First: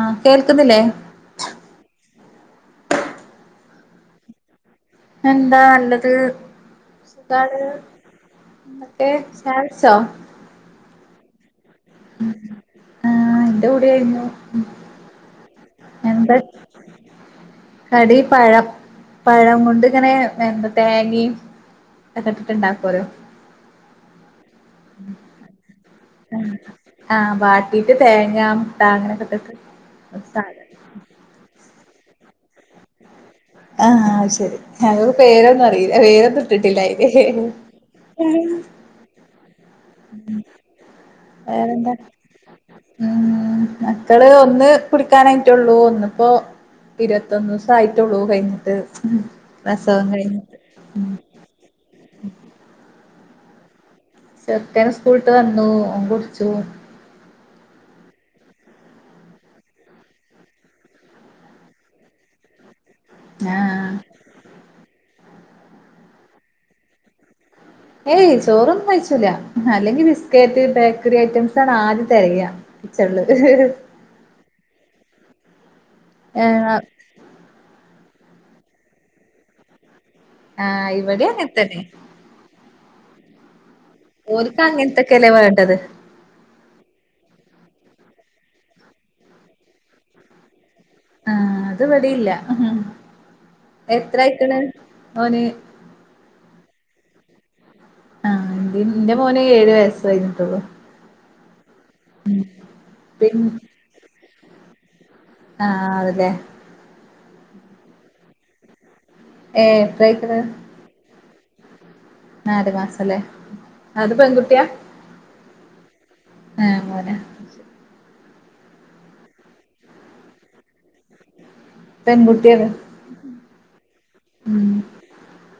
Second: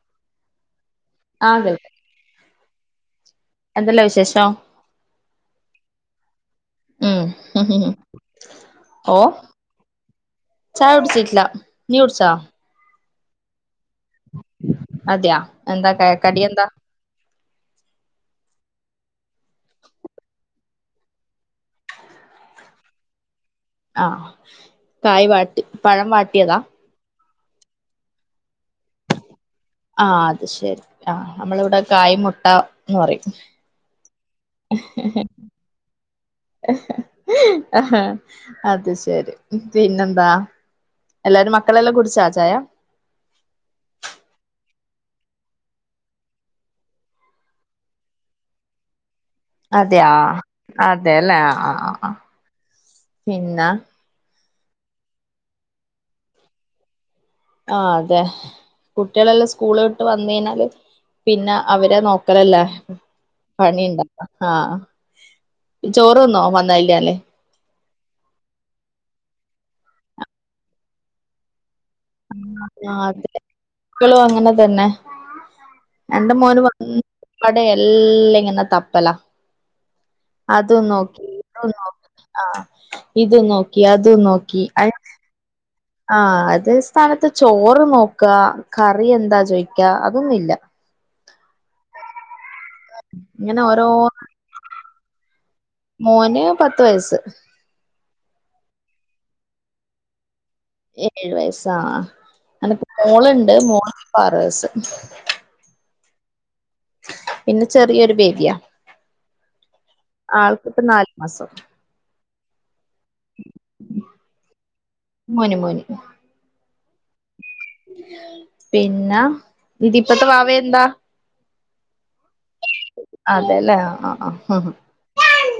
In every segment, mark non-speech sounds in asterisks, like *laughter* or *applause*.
ആ കേൾക്കുന്നില്ലേ എന്തല്ലാ വിശേഷം എന്താ നല്ലത് ഉം സുഖാണ് ഇന്നട്ട് ഓ ചായ കുടിച്ചോ ലാ നീ കുടിച്ചോ എവ്ടെ ആയിരുന്നു അതെയാ എന്താ കേ കടിയന്താ കടി പഴം പഴം കൊണ്ട് ങ്ങനെ എന്താ തേങ്ങിം തൊക്കെ ഇട്ടിട്ട് ഉണ്ടാക്കല്ലോ ആഹ് കായ് വാട്ടി പഴം വാട്ടിയതാ ആഹ് വാട്ടീട്ട് തേങ്ങ മുട്ട അങ്ങനൊക്കെ ഇട്ട്ട്ട് ആ അത് ശെരി ആ മ്മള് ഇവ്ടെ കായി മുട്ട ന്ന് പറിം ആഹ് ശരി ഞങ്ങക്ക് പേരൊന്നും അറിയില്ല പേരൊന്നും ഇട്ടിട്ടില്ലയിന് അത് ശരി പിന്നെന്താ എല്ലാരും വേറെന്താ മക്കളെല്ലാം കുടിച്ചാ ചായ മ്മ് മക്കള് ഒന്ന് കുടിക്കാനായിട്ടുള്ളൂ ഒന്ന്പ്പോ ഇരുപത്തൊന്ന് ദൂസായിട്ടുള്ളൂ കഴിഞ്ഞിട്ട് അതെ പ്രസവം യാ കഴിഞ്ഞിട്ട് ആ അതെല്ലേ ആ ആ പിന്നാ ചെറുക്കൻ സ്കൂളിട്ട് വന്നു ഓൻ കുടിച്ചു ആ അതെ കുട്ടിളെല്ലാം സ്കൂള് വിട്ട് വന്ന് കയിഞ്ഞാല് പിന്നെ അവരെ നോക്കലല്ലേ ആഹ് പണിണ്ടല്ലോ ഹാ ചോറ്ന്നോ വന്നല് ഞ്ഞാല് ഏയ് ചോറൊന്നും കഴിച്ചൂല അല്ലെങ്കി ബിസ്ക്കേറ്റ് ബേക്കറി ഐറ്റംസാണ് ആ ആഹ് അതെ *inaudible* ളും അങ്ങനെ തന്നെ രണ്ട് മോന് ഏഹ് വന്നാ പടയ എല്ല ഇങ്ങനെ തപ്പലാ അതും ആഹ് നോക്കി ഇവിടേം അങ്ങനെ ഇതും തന്നെ നോക്കി ആ ഇത് നോ ക്കി അത് ഓൽക്ക് നോക്കി അങ്ങനത്തൊക്കെല്ലേ വേണ്ടത് ആ അത് സ്ഥാനത്ത് ചോറ് നോക്കാ കറി എന്താ ചോയ്ക്കാ അതൊന്നു ഇല്ല ആ അത് ഇവടീല്ല ഇങ്ങനെ ഓരോ എത്രയിക്ക്ണ് ഓന് മോന് പത്ത് വയസ്. ആ ഇൻ്റിം ഇന്റെ മോന് ഏഴ് വയസ്സ് കഴിഞ്ഞിട്ടൊള്ളു. ഏഴ് വയസ്. ആ അനക്ക് മോള്ണ്ട് *unintelligible* പറേസ് ആ അതെ ലേ. പിന്നെ ചെറിയൊരു ബേബ്യാ ഏ എത്രായിക്ക്ണ്‌? മാസം നാല് മാസ് ല്ലെ, അത് പെൺകുട്ട്യാ? മോന് മോന്. ഏ മോനാ. പിന്നെ, ഇതിപ്പത്തെ വാവ എന്താ? പെൺകുട്ടിയാണ് അതെല്ലേ ആ ആ ഉം പിന്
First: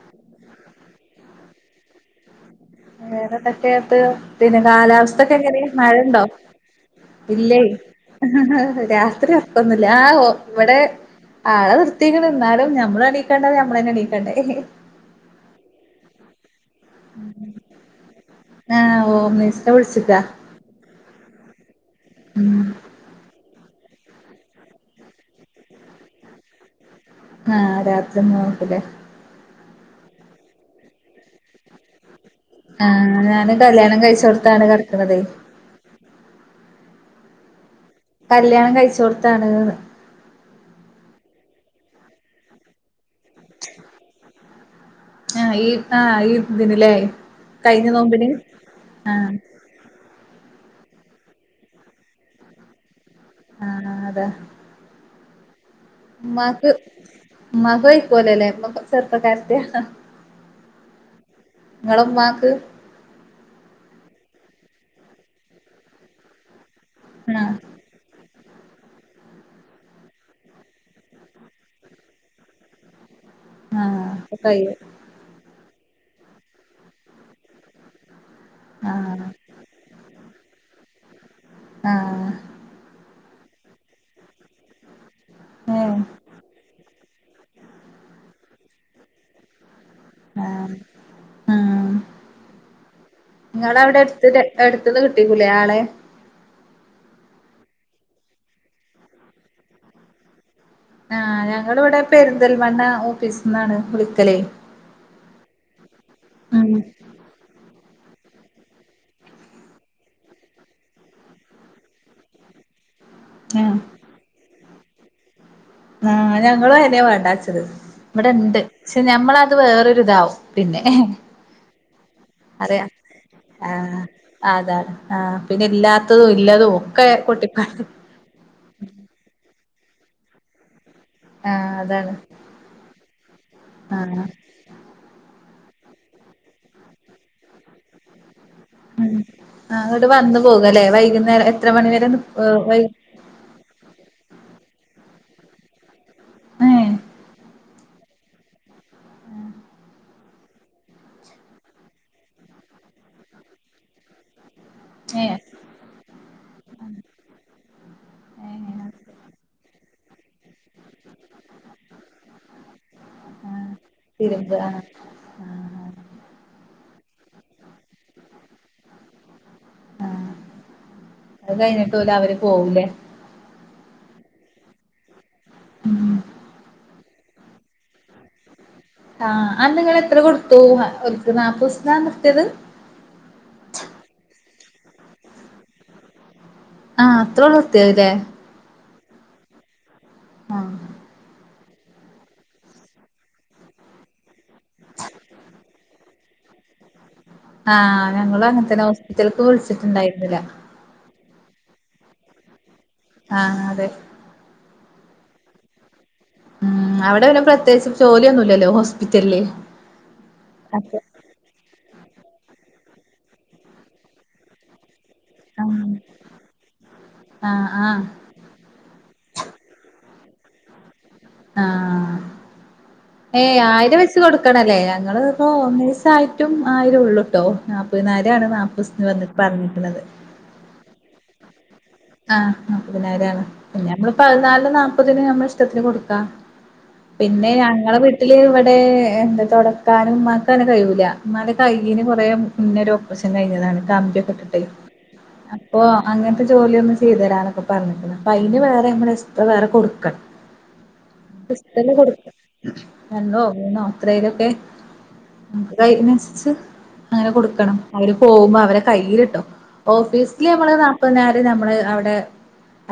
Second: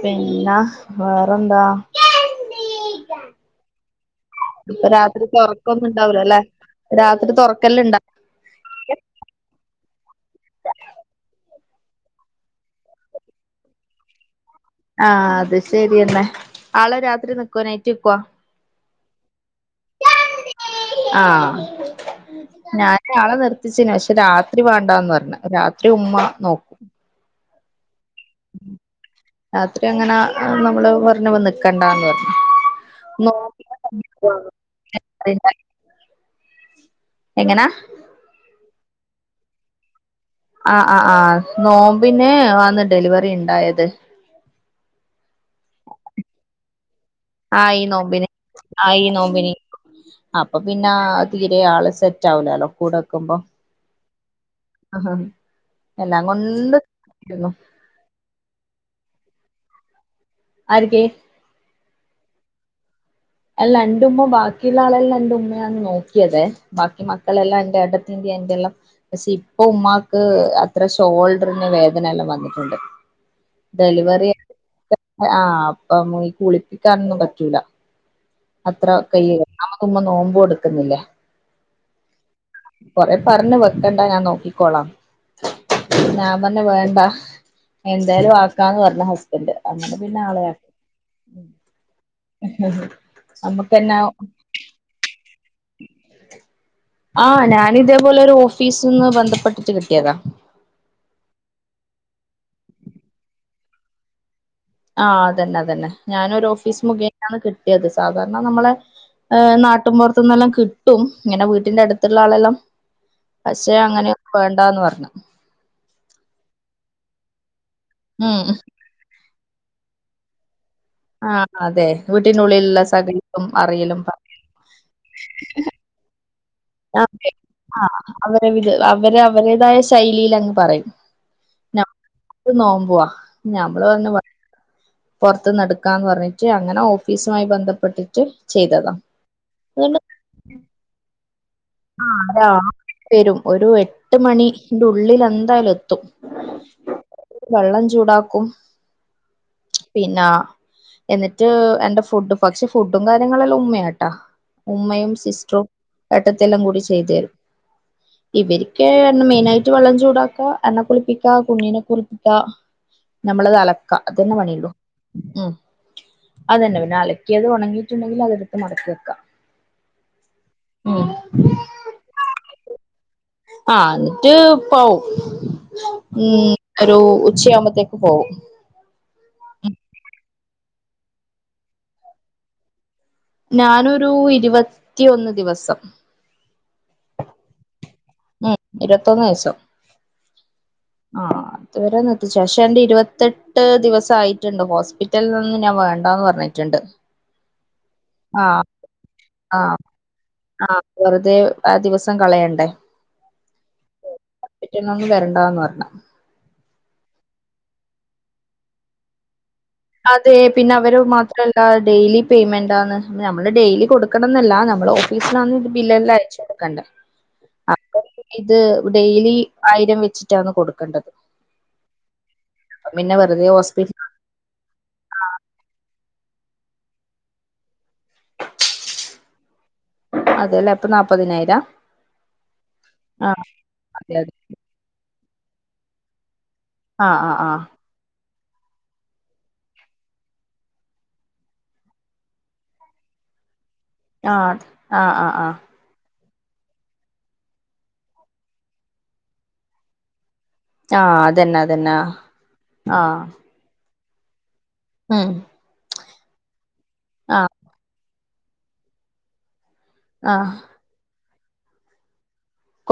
പിന്നാ വേറെ എന്താ വേറെ എന്തൊക്കെയാ അകത്ത് പിന്നെ ഇപ്പൊ കാലാവസ്ഥ രാത്രി ഒക്കെ എങ്ങനെ ആ തുറക്കൊന്നും മഴ ഉണ്ടോ ഉണ്ടാവൂലല്ലേ രാത്രി ഇല്ലേ തുറക്കല്ണ്ടാ രാത്രി ഒറക്കം ഒന്നും ഇല്ല ആ ഇവിടെ ആളെ നിർ ത്തിക്ക്ണ്‌ എന്നാലും നമ്മലിനിക്കേണ്ടത് നമ്മളുതന്നെ എണീക്കേണ്ടേ ആ അത് ശരി തന്നെ ആ ഹോംനെഴ്സനെ വിള്ച്ചക്ക ആഹ് ഞാന് ആളെ നിർ ത്തിച്ചിനെ പക്ഷെ രാത്രി വേണ്ടാന്ന് പറഞ്ഞ് രാത്രി ഉമ്മ നോക്കും ആ ഹ് രാ ഉമ്മ നോക്കും ഇല്ലേ രാത്രി അങ്ങനെ നമ്മള് പറഞ്ഞ് നിൽക്കേണ്ടാന്ന് പറഞ്ഞ് ആഹ് ഞാൻ കല്യാണം കഴിച്ച് കൊടുത്താണ് കിടക്കണത് എങ്ങനാ കല്യാണം കഴിച്ച് കൊടുത്താണ്ന്ന് ആഹ് ആഹ് ആഹ് നോമ്പിന് വന്നിട്ട് ഡെലിവറി- ഉണ്ടായത് ആഹ് ഈ ആഹ് ഈ ഇതിന് ആ ഈ കഴിഞ്ഞ നോമ്പിന് ആ ഈ ആഹ് നോമ്പിന് അപ്പൊ പിന്നാ തീരെ ആള് സെറ്റ് ആവൂലാലോ. കൂടെ ക്കുമ്പം ആഹ് *unintelligible* ഇമ്മാക്ക് രുന്നു. ഇമ്മാക്ക് വെയ്ക്കോലലേ ഉമ്മക്കെ ചെറുപ്പക്കാര *unintelligible* ആരൊക്കെ നിങ്ങള ഉമാക്ക് അല്ല രണ്ട് ഉമ്മാമ്മ ബാക്കിയുള്ള ആളെല്ലാം രണ്ട് ഉമ്മാണ് നോക്കിയതെ ബാക്കി ആഹ് മക്കളെല്ലാം എന്റെ എട്ടത്തി എന്റെല്ലാം പക്ഷെ ഇപ്പൊ ഉമ്മാക്ക് അത്ര ഷോൾഡറിന് വേദന എല്ലാം വന്നിട്ടുണ്ട് ആഹ് ഡെലിവറി അപ്പൊ കയ്യും ആ ആ കുളിപ്പിക്കാനൊന്നും പറ്റൂല അത്ര ആഹ് കൈയില്ല് നമുമ്മ നോമ്പ് എടുക്കുന്നില്ലേ ആഹ് കുറെ പറഞ്ഞ് വെക്കണ്ട ഞാൻ നോക്കിക്കോളാം ഏഹ് ഞാൻ പറഞ്ഞ് വേണ്ട എന്തായാലും വാക്കാന്ന് പറഞ്ഞ് ഹസ്ബൻഡ് അന്നിട്ട് പിന്നെ ആളെ ആഹ് നിങ്ങള നമ്മുക്കന്നെ അവിടെ എടുത്ത് എടുത്തിനകിട്ടി കും ആളെ ആ ഞാന് ഇതേപോലെ ഒരു ഓഫീസി നിന്ന് ബന്ധപ്പെട്ടിട്ട് കിട്ടിയതാ ആ ഞങ്ങളിവിടെ പെരുന്തൽമണ് ഓഫീസിന്നാണ് കുളിക്കലേ ആ അതന്നെ അതന്നെ ഞാനൊരു ഉം ഓഫീസ് മുഖേനാണ് കിട്ട യത് സാധാരണ നമ്മളെ ഏ് നാട്ടുംപ പുറത്തന്നെല്ലാം കിട്ടും ഇങ്ങനെ വീട്ടിന്റെ അടുത്തുള്ള ആളെല്ലാം പക്ഷേ ആഹ് അങ്ങനെ വേണ്ടാന്ന് പറഞ്ഞു *unintelligible* ആ ഞങ്ങള് അതെ വേണ്ടാന്നുവച്ചത് ഇവിടെ ഉം ഉണ്ട് ചെ ഞമ്മള അത് വേറൊരിതാവും പിന്നെങ്ങനെ ആഹ് അതെ വീട്ടിനുള്ളിലുള്ള അതെയ സകലതും ആ അറിയലും അതെ ആഹ് പിന്നെ ഇല്ലാത്തത് ആ അവ അവരെ അവരുതായ ശൈലിയില് അങ്ങ് പറയും ആഹ് അതാണ് ഞമ്മക്ക് നോമ്പുവാ ഞമ്മള് തന്നെ ആഹ് പറ പുറത്ത് നടക്കാന്ന് പറഞ്ഞിട്ട് അങ്ങനെ ഓഫീസുമായി ബന്ധപ്പെട്ടിട്ട് ചെയ്തതാ അതുകൊണ്ട് അത്കൊണ്ട് വന്ന് പോകാല്ലേ വൈകുന്നേ ന്നേര ആ അതാ വരും ഒരു എട്ട് മണിന്റെ ഉള്ളിൽ എന്തായാലും എത്തും ഏഹ് വെള്ളം ചൂടാ ക്കും പിന്നാ എന്നിട്ട് എന്റെ ഫുഡ് പക്ഷെ ഫുഡും കാര്യങ്ങളെല്ലാം ഉമ്മയാട്ടാ ഉമ്മയും ഏഹ് സിസ്റ്ററും അത്തെല്ലാം കൂടി ചെയ്തു തരും ഇവർക്ക് ഏഹ് എന്നെ മെയിന് ആയിട്ട് വെള്ളം ചൂടാക്ക എന്നെ കുളിപ്പിക്ക കുഞ്ഞീനെ കുളിപ്പിക്കാ നമ്മളത് ആഹ് അലക്ക അതന്നെ തിരുമ്പ പണിയുള്ളൂ ആഹ് ഉം ആഹ് അതന്നെ പണി ന്നെ അലക്കിയത് ഉണങ്ങിയിട്ടുണ്ടെങ്കിൽ അതെടുത്ത് മടക്കി വെക്ക ആഹ് അത് ഉം കഴിഞ്ഞിട്ട് പോല അവര് പോവൂലേ ആ എന്നിട്ട് പോവും ഉം ഒരു ഉച്ചയാകുമ്പത്തേക്ക് പോവും ആ അന്തെങ്ങെള് എത്ര കൊടു പോവും അവർക്ക് നാൽപ്പത് ദിവസ്തിന നിർത്തിയത് ഞാനൊരു ഇരുപത്തിയൊന്ന് ദിവസം ആ അത്രോള്ളൂ നിർത്തിയത് ല്ലേ ഉം ഇരുപത്തൊന്ന് ദിവസം ആഹ് ആഹ് അതുവരെ നിർത്തിച്ചു പക്ഷെ എന്റെ ഇരുവത്തെട്ട് ദിവസം ആയിട്ടുണ്ട് ഹോസ്പിറ്റൽ നിന്ന് ഞാൻ വേണ്ടാന്ന് പറഞ്ഞിട്ടുണ്ട് ആ ഞങ്ങള് ആഹ് അങ്ങനെ തന്നെ ഹോസ്പിറ്റൽക്ക് വിളിച്ചിട്ടുണ്ടായിരുന്നില്ല ദേ ആ ദിവസം കളയണ്ടേ ആ അതെ ട്ടന്ന് ഒന്നും വരണ്ടാന്ന് പറഞ്ഞ് ഉം അവിടെ പിന്നെ പ്രത്യേകിച്ച് ജോലി ഒന്നുവില്ലല്ലോ ഹോസ്പിറ്റല് അതെ പിന്നെ അവര് മാത്രല്ല ഡെയിലി പേയ്മെന്റാന്ന് നമ്മള് ഡെയിലി കൊടുക്കണം എന്നല്ല നമ്മള് ഒ ഫീസിലാണേൽ ആഹ് ബില്ലെല്ലാം അയച്ചു കൊടുക്കണ്ടേ ആഹ് അപ്പൊ ആഹ് പിന്നേ ഇത് ഡെയിലി ആയിരം വെച്ചിട്ടാണ് കൊടുക്കണ്ടത് ആ വെറുതെ ഏയ് ആയിരം ഹോസ്പിറ്റൽ വെച്ച് കൊടുക്ക ണല്ലേ ഞങ്ങള് ഇപ്പോ ഹോംനേഴ്സ് ആയി ട്ടും ആയിരുള്ളൂ ട്ടോ നാൽപ്പതിനായിരാണ് നാൽപ്പത് ദിവസന്ന് വന്നിട്ട് പറഞ്ഞ അതെല്ലേ അപ്പൊ നാ പ്പതിനായിരാ ആഹ് നാപ്പതിനായിരാണ് പിന്നെ നമ്മള് അതെ അതെ പതിനാലിനു നാപ്പത് തിന് നമ്മൾ ഇഷ്ടത്തിന് കൊടുക്കാം ആ ആ പിന്നെ ആ ഞങ്ങളെ വീട് ട്ടില് ഇവിടെ എന്താ തൊടക്കാനും ഉമ്മാക്ക് അങ്ങനെ കയൂല്ല ഉമ്മാന്റെ കയ്യിന് കുറെ മുന്നൊരു ഓപ്പറേഷൻ കഴിഞ്ഞതാണ് കമ്പിയൊക്കെ ആ ഇട്ടിട്ടെ ആ ആ ആ അപ്പൊ അങ്ങൻത്തെ ജോലിയൊന്ന് ചെയ്തരാനൊക്കെ പറഞ്ഞിക്ക്ണ് അപ്പ അയിന് വേറെ നമ്മള് എക്സ്ട്രാ വേറെ കൊടുക്കണം ആ അതന്നെ എസ്തറ അതന്നെ കൊടുക്കാ ആ രണ്ടോ മൂന്നോ എത്രയിലൊക്കെ ഉം *unintelligible* ച്ച് അങ്ങനെ ആ കൊടുക്കണം അവര് പോകുമ്പോ അവരെ കയ്യിലിട്ടോ ആ ഓഫീസില് നമ്മള് നാപ്പത്തിനായിരം ട്ട് നമ്മള് അവിടെ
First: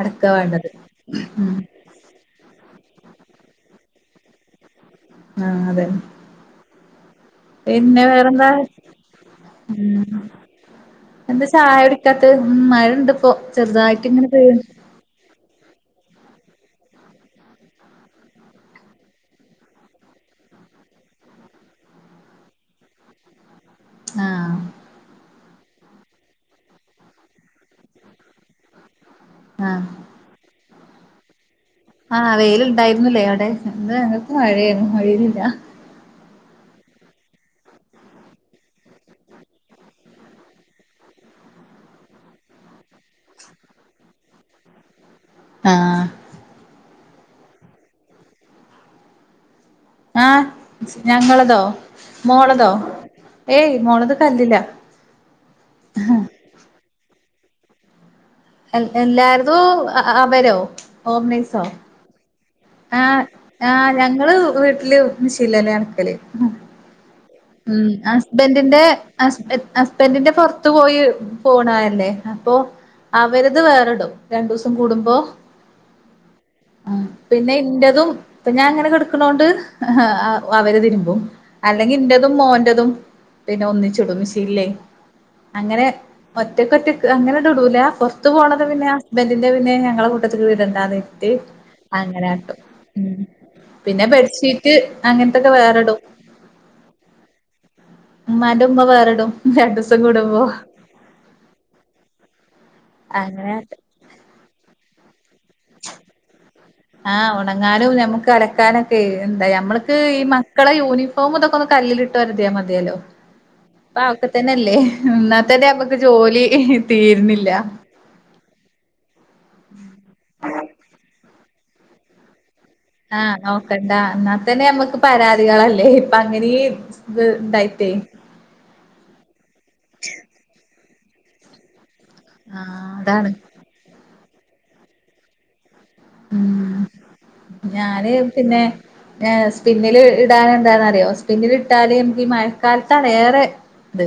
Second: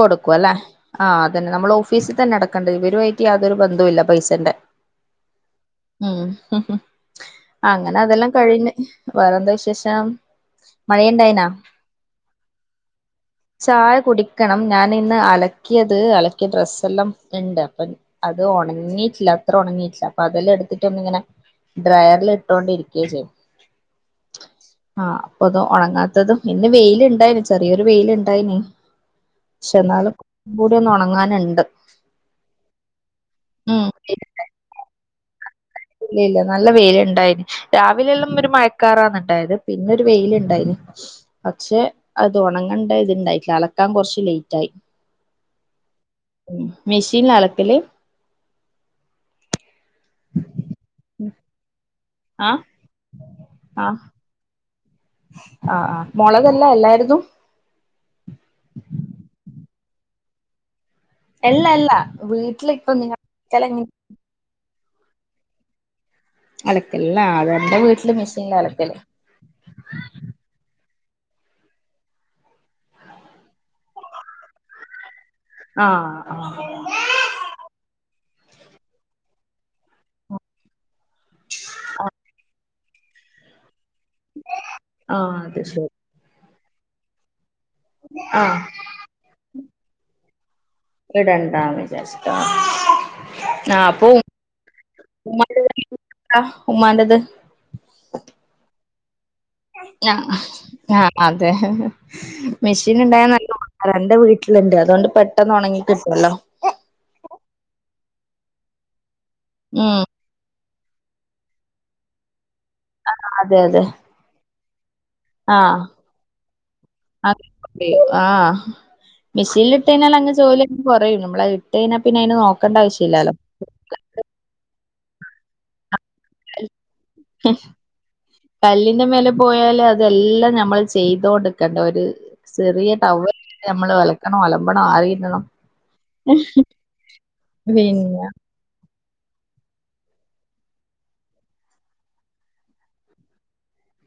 അടക്ക അല്ലേ വേണ്ടത് ആ അതന്നെ ഉം നമ്മള് ഓഫീസിതന്നെ അടക്കേണ്ടത് വരുവായി റ്റി യാതൊരു ബന്ധവും ഇല്ല പൈസെന്റെ ആഹ് അതന്നെ ഉം അങ്ങനെ പിന്നെ അതെല്ലാം വേറെന്താ കഴിഞ്ഞ് വേറെന്താ വിശേഷം ഉം എന്താ മഴയുണ്ടായിനാ ചായ കുടിക്കാത്തത് മഴ ഇണ്ട് ഇപ്പോ ചെറുതായിട്ട് ഇങ്ങനെ പെ ക്കണം ഞാൻ ഇന്ന് അലക്കിയത് അലക്കിയ ഡ്രസ്സ് തെല്ലാം ഇണ്ട് അപ്പം അത് ഉണങ്ങിയിട്ടില്ല അത്ര ഉണങ്ങിട്ടില്ല അപ്പൊ അതെല്ലാം എടുത്തിട്ട് ഒന്നിങ്ങനെ ഡ്രയറില് ഇട്ടൊണ്ടിരിക്കാചെയ്യുന്നത് ആഹ് ആ പ്പതും ഉണങ്ങാത്തതും ഇന്ന് വെയില് ഇണ്ടായിന് ചെറിയൊരു വെയില് ഇണ്ടായിന് ക്ഷെ എന്നാലും ബോഡ് ട്ടിഒന്നൊണങ്ങാന്ണ്ട് ആ വെയിൽ ഇണ്ടായിരുന്നല്ലേ അവിടെ ഉം ഇന്ന് ഞങ്ങക്ക് മഴയായിരുന്നു വെയിലില്ല ഇല്ല ഇല്ല നല്ല വെയിൽ ഇണ്ടായിന് രാവിലെ എല്ലാം ഒരു മഴക്കാറാന്ന്‌ ഇണ്ടായത് പിന്നെ ഒരു വെയിലിണ്ടായിന് പക്ഷെ അത് ഒണങ്ങണ്ട ഇത്ണ്ടാട്ടില്ല അലക്കാൻ കൊറച്ച് ലേയ്റ്റായി ആ മെഷീൻലാ അലക്കല് ആ ഞങ്ങളതോ ആ മോളതോ ഏയ് മോളത് കല്ലിലാ ആ ആ മൊളകല്ല എല്ലാര് തും എൽ എല്ലാരതൂ ആ ആ അവരോ എല്ല അല്ല വീ ആ ആ ഞങ്ങള് വീട്ട്ല് മിഷീന്ലന്നേ അനക്കല് അല ഉം ഹസ്ബെൻറിന്റെ ഹസ് ഹസ്ബെന്റിന്റെ പൊറത്ത് പോയി പോണ അല്ലേ അപ്പൊ അവരത് വേറെടും രണ്ടൂസം കൂടുമ്പോ, ആഹ് ആഹ് ആ പിന്നെ ഇന്റതും, പ്പ ഞാ ഇങ്ങനെ കെടക്കണോണ്ട് അവര് തിരുമ്പും. അല്ലെങ്കിന്റെ തും‌ മോൻ്റതും പിന്നെ ഒന്നിച്ച് ച്ചിടും മീശിനിലെ ആഹ് അത് അങ്ങനെ ശരി ഒറ്റക്കോറ്റക്ക് അങ്ങനെ ത്ടൂല ആഹ് പൊർത്ത്പോണത് പിന്നെ ഹസ്ബെന്റിന്റെ പിന്നെ ഞങ്ങളെ കൂട്ടത്തില് ഇടെ ട്ടാനിട്ട് ഇടണ്ടാന്ന് വിചാരിച്ചിട്ടാ അങ്ങനാട്ടും ഉം ആഹ് പിന്നെ അപ്പൊ ബെഡ്ഷീറ്റ് അങ്ങൻത്തൊക്കെ വേറെടും ഉമ്മാന്റത് ഉമ്മാന്റെ ഉമ്മ വേറെ ടും ആ ആ ആ അതെ മെഷീ നിണ്ടായ നല്ല *unintelligible* എന്റെ വീട്ടില് അതൊണ്ട് പെ ആ ഒണങ്ങാനും നമ്മു കലക്കാനൊക്കെ എന്താ നമ്മൾക്ക് ഉം ഈ മ ക്കളെ യൂണിഫോ മിതൊക്കൊന്ന് കല്ലിലിട്ട് ഒര്ത്യാമതി യെല്ലോ അതെ അതെ ഇപ്പൊ അതൊക്കെ തന്നെ *unintelligible* എന്നാ ത്തന്നെ ആഹ് അമ്മക്ക് ജോലി തീരിണില്ല മെഷേനിലിട്ട് കഴിഞ്ഞാൽ അങ്ങ് ജോലി അങ്ങ് കുറയും നമ്മളെ *unintelligible* ആ നോക്കണ്ടാ എന്നാ തന്നെ ഞമ്മക്ക് പരാതികളല്ലേ അങ്ങനെ ഇത് ഇണ്ടായിട്ടേ കല്ലിന്റെ മേലെ പോയാല് അതെല്ലാം ഞമ്മള് ചെയതോണ്ട്ക്കണ്ടെ ഒര് ചെറിയ ആഹ് അതാണ് ടൗവല് ന് വരെ നമ്മള് വെ കണം അലമ്പണം ആറിയിടണം ഉം പിന്ന ഏ സ്പിന്നില് ഇടാനെ എന്താന്നറിയോ സ്പിന്നിൽ ഇട്ടാല് ഞമക്ക് ഈ മഴക്കാലത്താണ് ഏറെ ഇത്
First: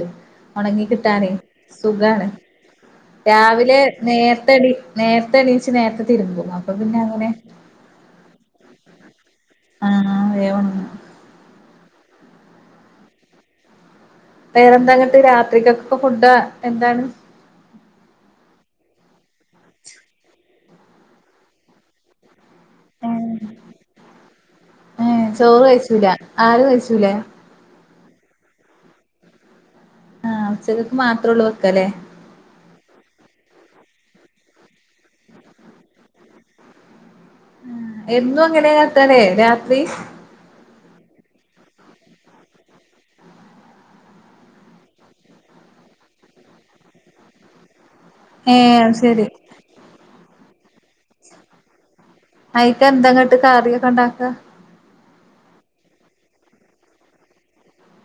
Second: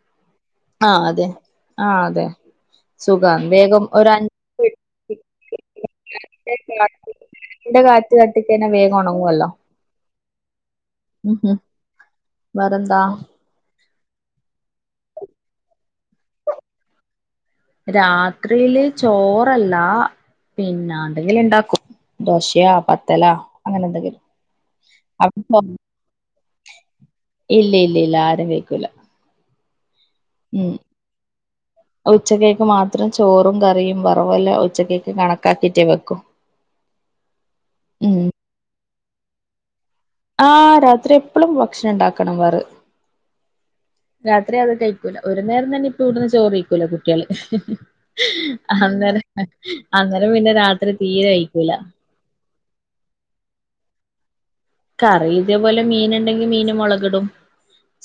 ഒണങ്ങി ആ അതെ കിട്ടാനേ ആ സുഖാണ് അതെ സുഖാണ് രാവിലെ വേഗം ഒരു അഞ്ച് നേര്ത്തെ ണി നേരത്തെ എണീ ച്ച് നേരത്തെ തിരുമ്പും പിന്നെ അങ്ങനെ ഫാനിന്റെ കാറ്റ് തട്ടി കഴിഞ്ഞാ വേഗം ഉണങ്ങുവല്ലോ വേ ഒൺ ഉം ഹും വെറെന്താ വേറെ എന്താ ഇങ്ങട്ട് രാത്രിക്ക് ഇപ്പൊ ഫുഡാ എന്താണ് രാത്രിയില് ചോറല്ല പിന്നെ എന്താങ്കിലും ഉണ്ടാക്കും ദോശ യാ പത്തലാ അങ്ങനെ എന്തെങ്കിലും ഏഹ് ചോറ് കഴിച്ചൂല ആരും കഴിച്ചൂലേ ഇല്ലില്ല ഇല്ല ആരും കഴിക്കൂല്ല ആഹ് ഉം ഉച്ചക്കക്ക് മാത്രള്ളൂ വെക്കല്ലേ ഉച്ചക്കേക്ക് മാത്രം ചോറും ക റിം വറവുമെല്ലാം ഉച്ചക്കെക്ക് കണക്കാക്കിട്ടേ വെക്കു എന്നും അങ്ങനെയാ തന്നെ രാത്രി ആ രാത്രി എപ്പളും ഭക്ഷണം ഉണ്ടാക്കണം വേറെ രാത്രി അത് കഴിക്കൂല്ല ഒരു നേരം തന്നെ ഇപ്പം ഇവിടുന്ന് ചോറ് കഴിക്കൂല്ല കുട്ടിയേള് ഏഹ് അത് അന്നേര ശരി അന്നര പിന്നെ രാത്രി തീരെ കഴിക്കൂല അയ്ക്ക് എന്താ ഇങ്ങട്ട് കറിയൊക്കെ ഉണ്ടാക്ക കറി ഇതേപോലെ മീന് ഉണ്ടെങ്കി മീന് മുളകിടും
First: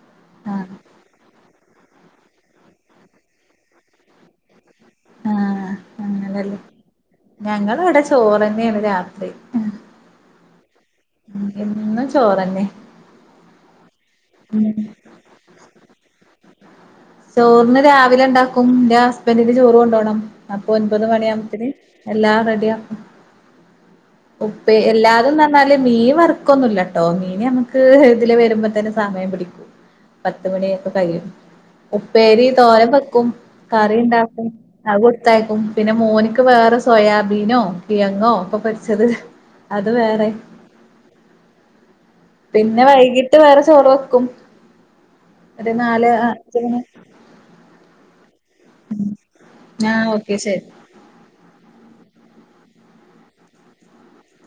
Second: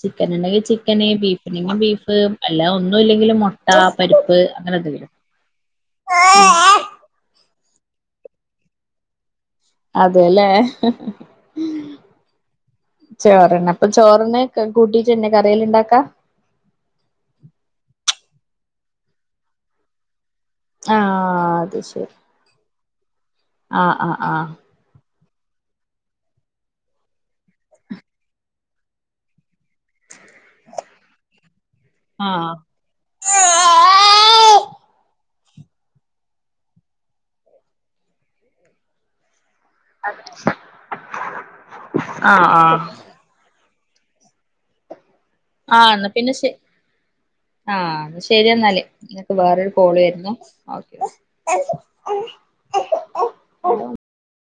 ചിക്കൻ ഇണ്ടെങ്കിൽ ആഹ് ചിക്കന് ബീ പിന്നെ ബീഫ് അല്ലാതെ ഒന്നും ഇല്ലെങ്കിലും മുട്ട പരിപ്പ് അങ്ങനെ എന്തെങ്കിലും ഞങ്ങള് ഇവടെ ചോറന്നെയാണ് രാത്രി അതേല്ലേ എന്നും ചോറന്നെ ചോറുണ്ണാ അപ്പൊ ചോറിന് ഉം കൂട്ടിട്ടന്നേ കറികള് ഇണ്ടാക്കാ ചോറിന് രാവിലെ ഇണ്ടാ ക്കും ഇന്റെ ഹസ്ബൻഡിന് ചോറ് കൊണ്ടോണം അപ്പൊ ആ ഒൻപത് മണിയാവുമ്പത്ത്ന് അത് ശരി എല്ലാം റെഡിയാ ആഹ് ആഹ് ഉപ്പേ എല്ലാ ഇത് ന്ന് പർണാല് മീൻ വറക്കൊന്നുല്ല ട്ടോ മീന് ഞമ്മക്ക് ഇത്‌ലെ വരുമ്പോ തന്നെ സമയം പിടിക്കും പത്ത് മണി ക ഒക്കെ കയ്യും ഉപ്പേരി ആഹ് തോരം വെക്കും കറി ഇണ്ടാക്കും അത് ത്തയിക്കും പിന്നെ മോൻക്ക് വേറെ സോയാബീനോ കിഴങ്ങോ ഒക്കെ പൊരിച്ചത് അത് വേറെ ആഹ് ആഹ് പിന്നെ ആഹ് വൈകിട്ട് വേറെ ചോറ് വെക്കും ഒര് നാല് ആ ആ ശരി എന്നാല് ഇതിലേക്ക് വേറൊരു കോൾ ആഹ് വെരുന്നു ഓക്കെ ശരി ഓക്കെ അ *inaudible*